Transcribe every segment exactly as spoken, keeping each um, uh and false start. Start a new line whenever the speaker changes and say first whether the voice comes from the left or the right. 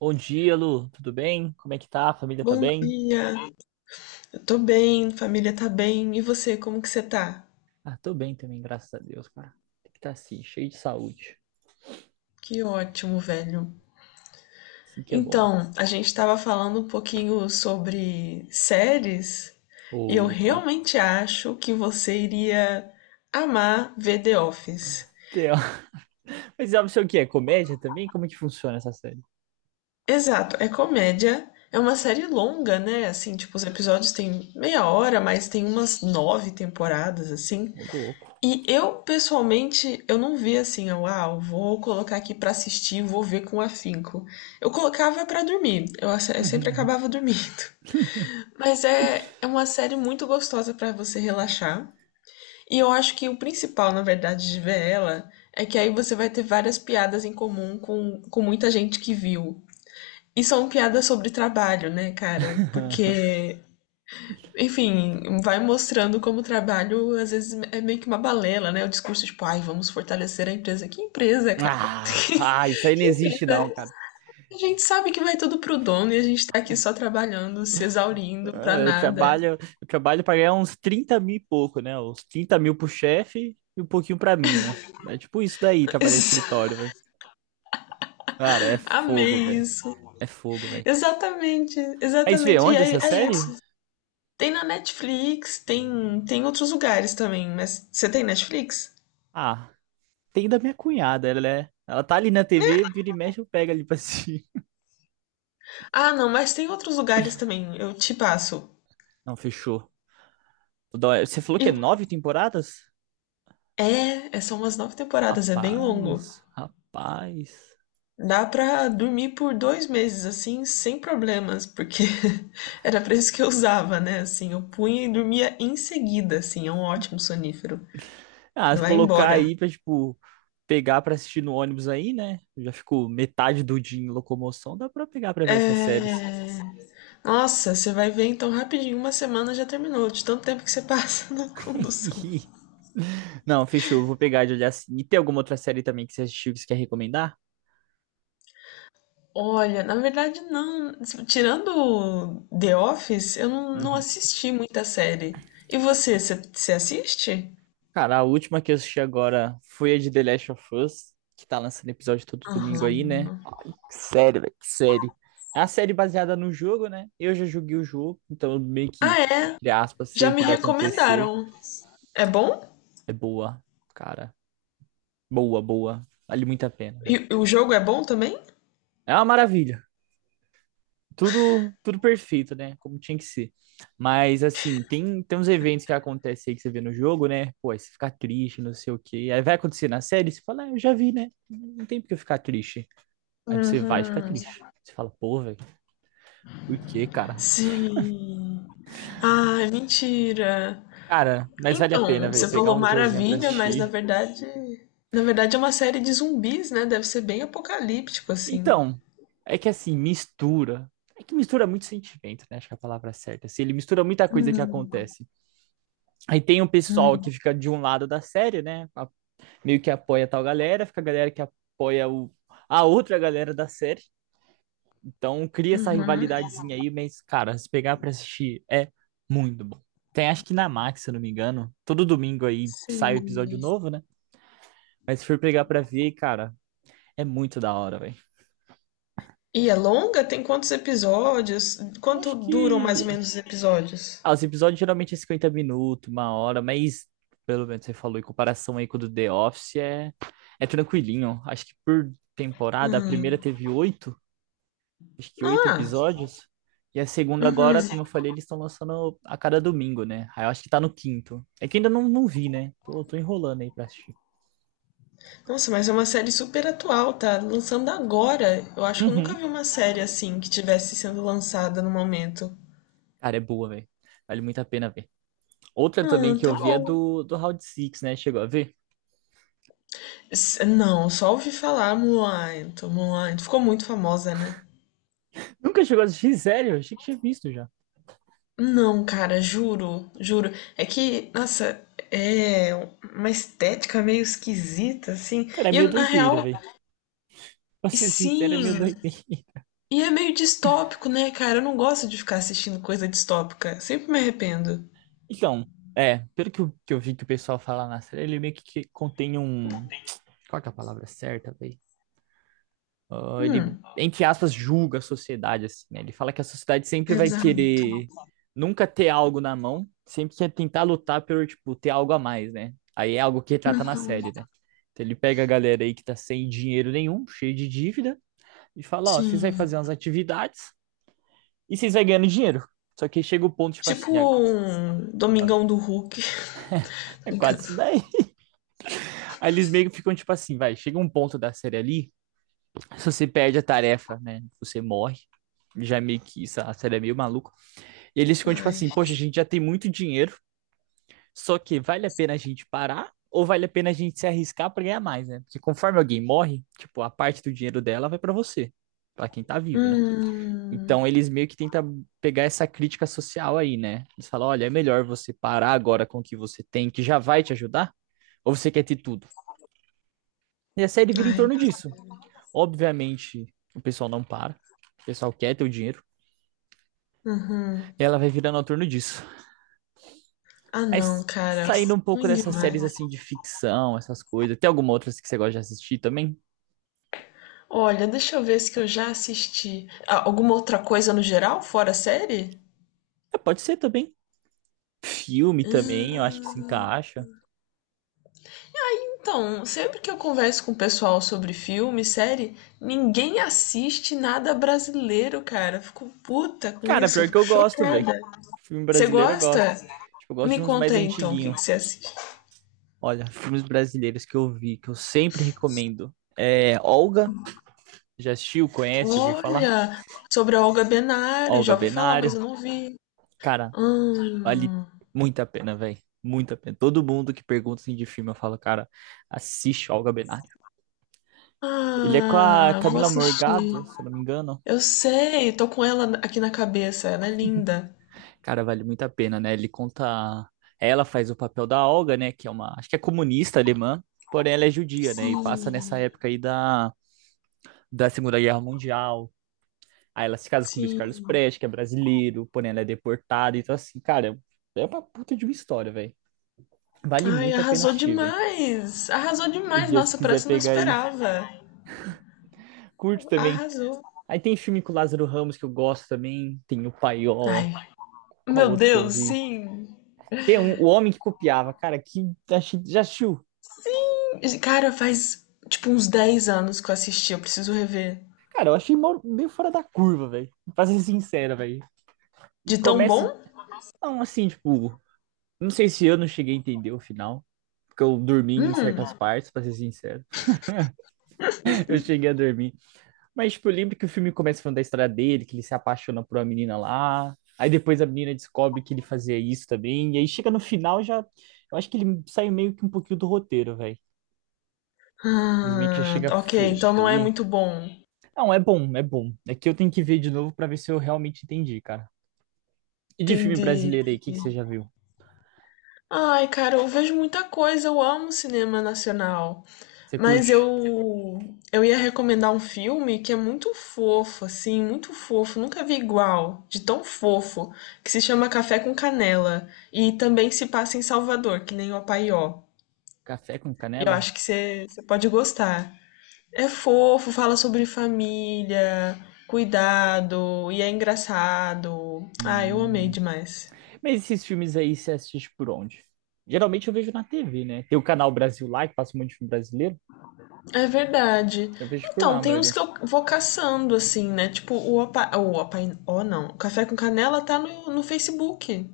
right: Bom dia, Lu. Tudo bem? Como é que tá? A família tá
left: Bom
right: bem?
left: dia, eu tô bem, família tá bem, e você, como que você tá?
right: Ah, tô bem também, graças a Deus, cara. Tem que estar assim, cheio de saúde.
left: Que ótimo, velho.
right: Assim que é bom.
left: Então, a gente tava falando um pouquinho sobre séries, e eu
right: Opa.
left: realmente acho que você iria amar ver The Office.
right: Tem, ó. Mas sabe o que é? Comédia também? Como é que funciona essa série?
left: Exato, é comédia, é uma série longa, né? Assim, tipo, os episódios têm meia hora, mas tem umas nove temporadas, assim.
right: Ô, louco.
left: E eu, pessoalmente, eu não via assim, eu, ah, eu vou colocar aqui pra assistir, vou ver com afinco. Eu colocava pra dormir, eu, ace- eu sempre acabava dormindo. Mas é, é uma série muito gostosa pra você relaxar. E eu acho que o principal, na verdade, de ver ela é que aí você vai ter várias piadas em comum com, com muita gente que viu. E são piadas sobre trabalho, né, cara? Porque enfim, vai mostrando como o trabalho às vezes é meio que uma balela, né? O discurso tipo, ai, vamos fortalecer a empresa. Que empresa, cara?
right: Ah, ah, isso aí não
left: Que
right: existe
left: empresa?
right: não, cara.
left: A gente sabe que vai tudo pro dono e a gente tá aqui só trabalhando, se exaurindo pra
right: Ah, Eu
left: nada.
right: trabalho, eu trabalho pra ganhar uns trinta mil e pouco, né? Uns trinta mil pro chefe e um pouquinho pra mim, né? É tipo isso daí, trabalhar em escritório, velho. Cara, é fogo,
left: Amei
right: velho.
left: isso.
right: É fogo, velho.
left: Exatamente,
right: Mas vê,
left: exatamente. E
right: onde
left: aí
right: essa
left: é
right: série?
left: isso. Tem na Netflix, tem, tem outros lugares também, mas você tem Netflix?
right: Ah, tem da minha cunhada, ela é. Ela tá ali na T V, vira e mexe, eu pego ali pra assistir.
left: Ah, não, mas tem outros lugares também, eu te passo.
right: Não, fechou. Toda hora- Você falou que é
left: E-
right: nove temporadas?
left: é, é são umas nove temporadas, é bem longo.
right: Rapaz, rapaz.
left: Dá pra dormir por dois meses, assim, sem problemas, porque era pra isso que eu usava, né, assim, eu punha e dormia em seguida, assim, é um ótimo sonífero.
right: Ah,
left: Você
right: se
left: vai
right: colocar
left: embora.
right: aí pra, tipo, pegar pra assistir no ônibus aí, né? Eu Já ficou metade do dia em locomoção, dá pra pegar pra ver essas séries.
left: É... Nossa, você vai ver então rapidinho, uma semana já terminou, de tanto tempo que você passa na condução.
right: Não, fechou, eu vou pegar de olhar assim. E tem alguma outra série também que você assistiu que você quer recomendar?
left: Olha, na verdade não, tirando The Office, eu não, não
right: Uhum.
left: assisti muita série. E você, você você assiste?
right: Cara, a última que eu assisti agora foi a de The Last of Us, que tá lançando episódio todo domingo aí,
left: Aham.
right: né? Que série, velho, que série. É uma série baseada no jogo, né? Eu já joguei o jogo, então eu meio que,
left: Ah, é?
right: entre aspas, sei
left: Já
right: o
left: me
right: que vai acontecer.
left: recomendaram. É bom?
right: É boa, cara. Boa, boa. Vale muito a pena, velho.
left: E o jogo é bom também?
right: É uma maravilha. Tudo, tudo perfeito, né? Como tinha que ser. Mas, assim, tem, tem uns eventos que acontecem aí que você vê no jogo, né? Pô, aí você fica triste, não sei o quê. Aí vai acontecer na série, você fala, ah, eu já vi, né? Não tem por que eu ficar triste. Aí você vai ficar
left: Uhum.
right: triste. Você fala, pô, velho, por quê, cara?
left: Sim. Ah, mentira.
right: Cara, mas vale a pena,
left: Então, você
right: velho, pegar
left: falou
right: um diazinho pra
left: maravilha, mas na
right: assistir.
left: verdade, na verdade é uma série de zumbis, né? Deve ser bem apocalíptico assim.
right: Então, é que assim, mistura. É que mistura muito sentimento, né? Acho que é a palavra certa. Assim, ele mistura muita coisa que
left: Hum,
right: acontece. Aí tem o pessoal que
left: hum,
right: fica de um lado da série, né? A- Meio que apoia tal galera, fica a galera que apoia o... a outra galera da série. Então cria essa
left: uhum.
right: rivalidadezinha aí, mas, cara, se pegar pra assistir é muito bom. Tem, acho que na Max, se eu não me engano. Todo domingo aí sai
left: Sim.
right: o episódio novo, né? Mas se for pegar pra ver, cara. É muito da hora, velho.
left: E é longa? Tem quantos episódios?
right: Eu
left: Quanto
right: acho
left: duram mais
right: que.
left: ou menos os episódios?
right: Ah, os episódios geralmente é cinquenta minutos, uma hora, mas pelo menos você falou, em comparação aí com o do The Office, é, é tranquilinho. Acho que por temporada, a primeira
left: Hum.
right: teve oito, acho que oito
left: Ah,
right: episódios. E a segunda
left: uhum.
right: agora, como eu falei, eles estão lançando a cada domingo, né? Aí eu acho que tá no quinto. É que ainda não, não vi, né? Tô, tô enrolando aí pra assistir.
left: Nossa, mas é uma série super atual, tá lançando agora. Eu acho que eu nunca
right: Uhum.
left: vi uma série assim que tivesse sendo lançada no momento.
right: Cara, é boa, velho. Vale muito a pena ver. Outra também
left: Ah,
right: que eu
left: tá
right: vi é
left: bom.
right: do, do Round Six, né? Chegou a ver?
left: S- Não, só ouvi falar Mulan, Mulan. Ficou muito famosa, né?
right: Nunca chegou a assistir, sério? Achei que tinha visto já.
left: Não, cara, juro, juro. É que, nossa, é uma estética meio esquisita, assim.
right: Cara, é
left: E
right: meio
left: eu, na
right: doideira,
left: real,
right: velho. Pra ser sincero, é meio
left: sim.
right: doideira.
left: E é meio distópico, né, cara? Eu não gosto de ficar assistindo coisa distópica. Sempre me arrependo.
right: Então, é, pelo que eu, que eu vi que o pessoal fala na série, ele meio que, que contém um. Qual que é a palavra certa, velho? Ah, ele,
left: Hum,
right: entre aspas, julga a sociedade, assim, né? Ele fala que a sociedade sempre vai
left: exato.
right: querer nunca ter algo na mão, sempre quer tentar lutar pelo, tipo, ter algo a mais, né? Aí é algo que retrata na série, né? Então ele pega a galera aí que tá sem dinheiro nenhum, cheio de dívida, e fala, ó, vocês vão
left: Sim.
right: fazer umas atividades e vocês vão ganhando dinheiro. Só que chega o ponto, tipo assim,
left: Tipo um
right: olha,
left: Domingão do Hulk. Tô
right: é quase
left: brincando.
right: isso daí. Aí eles meio que ficam tipo assim, vai, chega um ponto da série ali, se você perde a tarefa, né, você morre. Já é meio que isso, a série é meio maluca. E eles ficam tipo
left: Ai.
right: assim, poxa, a gente já tem muito dinheiro, só que vale a pena a gente parar ou vale a pena a gente se arriscar pra ganhar mais, né? Porque conforme alguém morre, tipo, a parte do dinheiro dela vai pra você, pra quem tá vivo, né?
left: Hum.
right: Então eles meio que tentam pegar essa crítica social aí, né? Eles falam, olha, é melhor você parar agora com o que você tem, que já vai te ajudar, ou você quer ter tudo? E a série vira em
left: Ai.
right: torno disso. Obviamente, o pessoal não para. O pessoal quer ter o dinheiro.
left: Uhum.
right: E ela vai virando em torno disso.
left: Ah, não,
right: Mas
left: cara.
right: saindo um pouco
left: Ruim
right: dessas séries
left: demais.
right: assim de ficção, essas coisas. Tem alguma outra que você gosta de assistir também?
left: Olha, deixa eu ver se que eu já assisti. Ah, alguma outra coisa no geral, fora série?
right: É, pode ser também. Filme também, eu acho que se
left: Hum,
right: encaixa.
left: Então, sempre que eu converso com o pessoal sobre filme, série, ninguém assiste nada brasileiro, cara. Eu fico puta com
right: Cara,
left: isso, eu
right: pior que
left: fico
right: eu gosto, velho.
left: chocada.
right: Filme
left: Você
right: brasileiro eu gosto.
left: gosta?
right: Tipo, eu gosto
left: Me
right: de uns
left: conta
right: mais
left: aí então, o que
right: antiguinhos.
left: que você assiste?
right: Olha, filmes brasileiros que eu vi, que eu sempre recomendo. É Olga, já assistiu, conhece, já ouviu falar?
left: Olha, sobre a Olga Benário,
right: Olga
left: já ouvi falar, mas
right: Benário.
left: eu não vi.
right: Cara, vale
left: Hum.
right: muito a pena, velho. Muito a pena. Todo mundo que pergunta assim, de filme, eu falo, cara, assiste o Olga Benário. Ele é com a
left: Ah, vou
right: Camila
left: assistir.
right: Morgado, se eu não me engano.
left: Eu sei, tô com ela aqui na cabeça, ela é linda.
right: Cara, vale muito a pena, né? Ele conta. Ela faz o papel da Olga, né? Que é uma. Acho que é comunista alemã, porém ela é judia, né? E
left: Sim,
right: passa nessa época aí da, da Segunda Guerra Mundial. Aí ela se casa com o Luiz Carlos
left: sim.
right: Prestes, que é brasileiro, porém ela é deportada. Então, assim, cara, é uma puta de uma história, velho. Vale
left: Ai,
right: muito a pena
left: arrasou
right: assistir, velho.
left: demais! Arrasou
right: E
left: demais!
right: dia, se
left: Nossa, por
right: quiser
left: essa eu não
right: pegar aí,
left: esperava.
right: curte também.
left: Arrasou.
right: Aí tem filme com o Lázaro Ramos que eu gosto também. Tem o Paió.
left: Ai,
right: Qual
left: meu
right: outro que eu
left: Deus,
right: vi?
left: sim.
right: Tem um, O Homem que Copiava. Cara, que achei- já assistiu?
left: Cara, faz tipo uns dez anos que eu assisti, eu preciso rever.
right: Cara, eu achei mó- meio fora da curva, velho. Pra ser sincero, velho. E
left: De tão
right: começa.
left: bom?
right: Não, assim, tipo. Não sei se eu não cheguei a entender o final. Porque eu dormi em certas
left: Hum.
right: partes, pra ser sincero. Eu cheguei a dormir. Mas, tipo, eu lembro que o filme começa falando da história dele, que ele se apaixona por uma menina lá. Aí depois a menina descobre que ele fazia isso também. E aí chega no final, já. Eu acho que ele sai meio que um pouquinho do roteiro, velho. Eles meio que já
left: Ah,
right: chega a
left: ok, então não é
right: fugir.
left: muito bom.
right: Não, é bom, é bom. É que eu tenho que ver de novo pra ver se eu realmente entendi, cara. E de filme
left: Entendi,
right: brasileiro aí, o que que você
left: entendi.
right: já viu?
left: Ai, cara, eu vejo muita coisa, eu amo cinema nacional,
right: Você
left: mas
right: curte?
left: eu eu ia recomendar um filme que é muito fofo, assim, muito fofo, nunca vi igual, de tão fofo, que se chama Café com Canela e também se passa em Salvador, que nem o Apaió.
right: Café com
left: E eu
right: canela?
left: acho que você você pode gostar. É fofo, fala sobre família, cuidado e é engraçado. Ah, eu amei
right: Hum.
left: demais.
right: Mas esses filmes aí você assiste por onde? Geralmente eu vejo na T V, né? Tem o canal Brasil lá, que passa um monte de filme brasileiro.
left: É verdade.
right: Eu vejo por lá
left: Então,
right: a
left: tem uns que
right: maioria.
left: eu vou caçando, assim, né? Tipo, o Opa... O Opa... Oh, não. O Café com Canela tá no, no Facebook,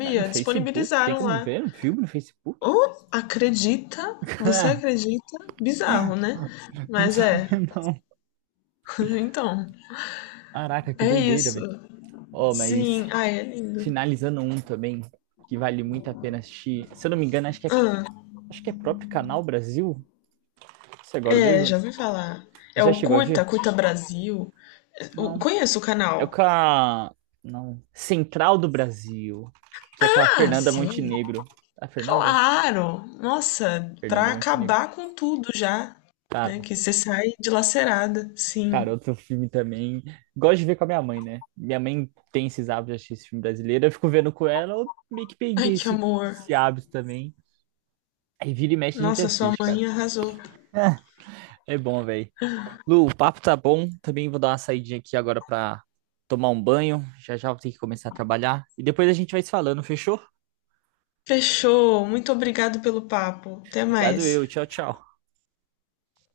right: Mas no Facebook? Tem
left: Disponibilizaram
right: como
left: lá.
right: ver um filme no Facebook?
left: Oh, acredita? Você acredita? Bizarro, né?
right: Não
left: Mas é.
right: sabia, não.
left: Então,
right: Caraca, que
left: é
right: doideira,
left: isso.
right: velho. Ó, mas
left: Sim. Ai, é lindo.
right: finalizando um também, que vale muito a pena assistir. Se eu não me engano, acho que é,
left: Ah,
right: acho que é próprio Canal Brasil. Isso é agora
left: é, já
right: mesmo.
left: ouvi falar.
right: Você
left: É
right: já
left: o
right: chegou a
left: Curta,
right: ver?
left: Curta Brasil. Eu
right: Não.
left: conheço o
right: É o com
left: canal.
right: a... Não. Central do Brasil. Que é com a
left: Ah,
right: Fernanda
left: sim.
right: Montenegro. É a Fernanda?
left: Claro! Nossa,
right: Fernanda
left: pra
right: Montenegro.
left: acabar com tudo já, né?
right: Cara,
left: Que você sai dilacerada, sim.
right: cara, outro filme também. Gosto de ver com a minha mãe, né? Minha mãe tem esses hábitos de assistir esse filme brasileiro. Eu fico vendo com ela, eu meio que
left: Ai,
right: peguei
left: que
right: esse,
left: amor.
right: esse hábito também. Aí vira e mexe a gente
left: Nossa, sua
right: assiste,
left: mãe
right: cara.
left: arrasou.
right: É bom, velho. Lu, o papo tá bom. Também vou dar uma saidinha aqui agora pra tomar um banho. Já já vou ter que começar a trabalhar. E depois a gente vai se falando, fechou?
left: Fechou. Muito obrigado pelo papo. Até
right: Obrigado
left: mais.
right: eu. Tchau, tchau.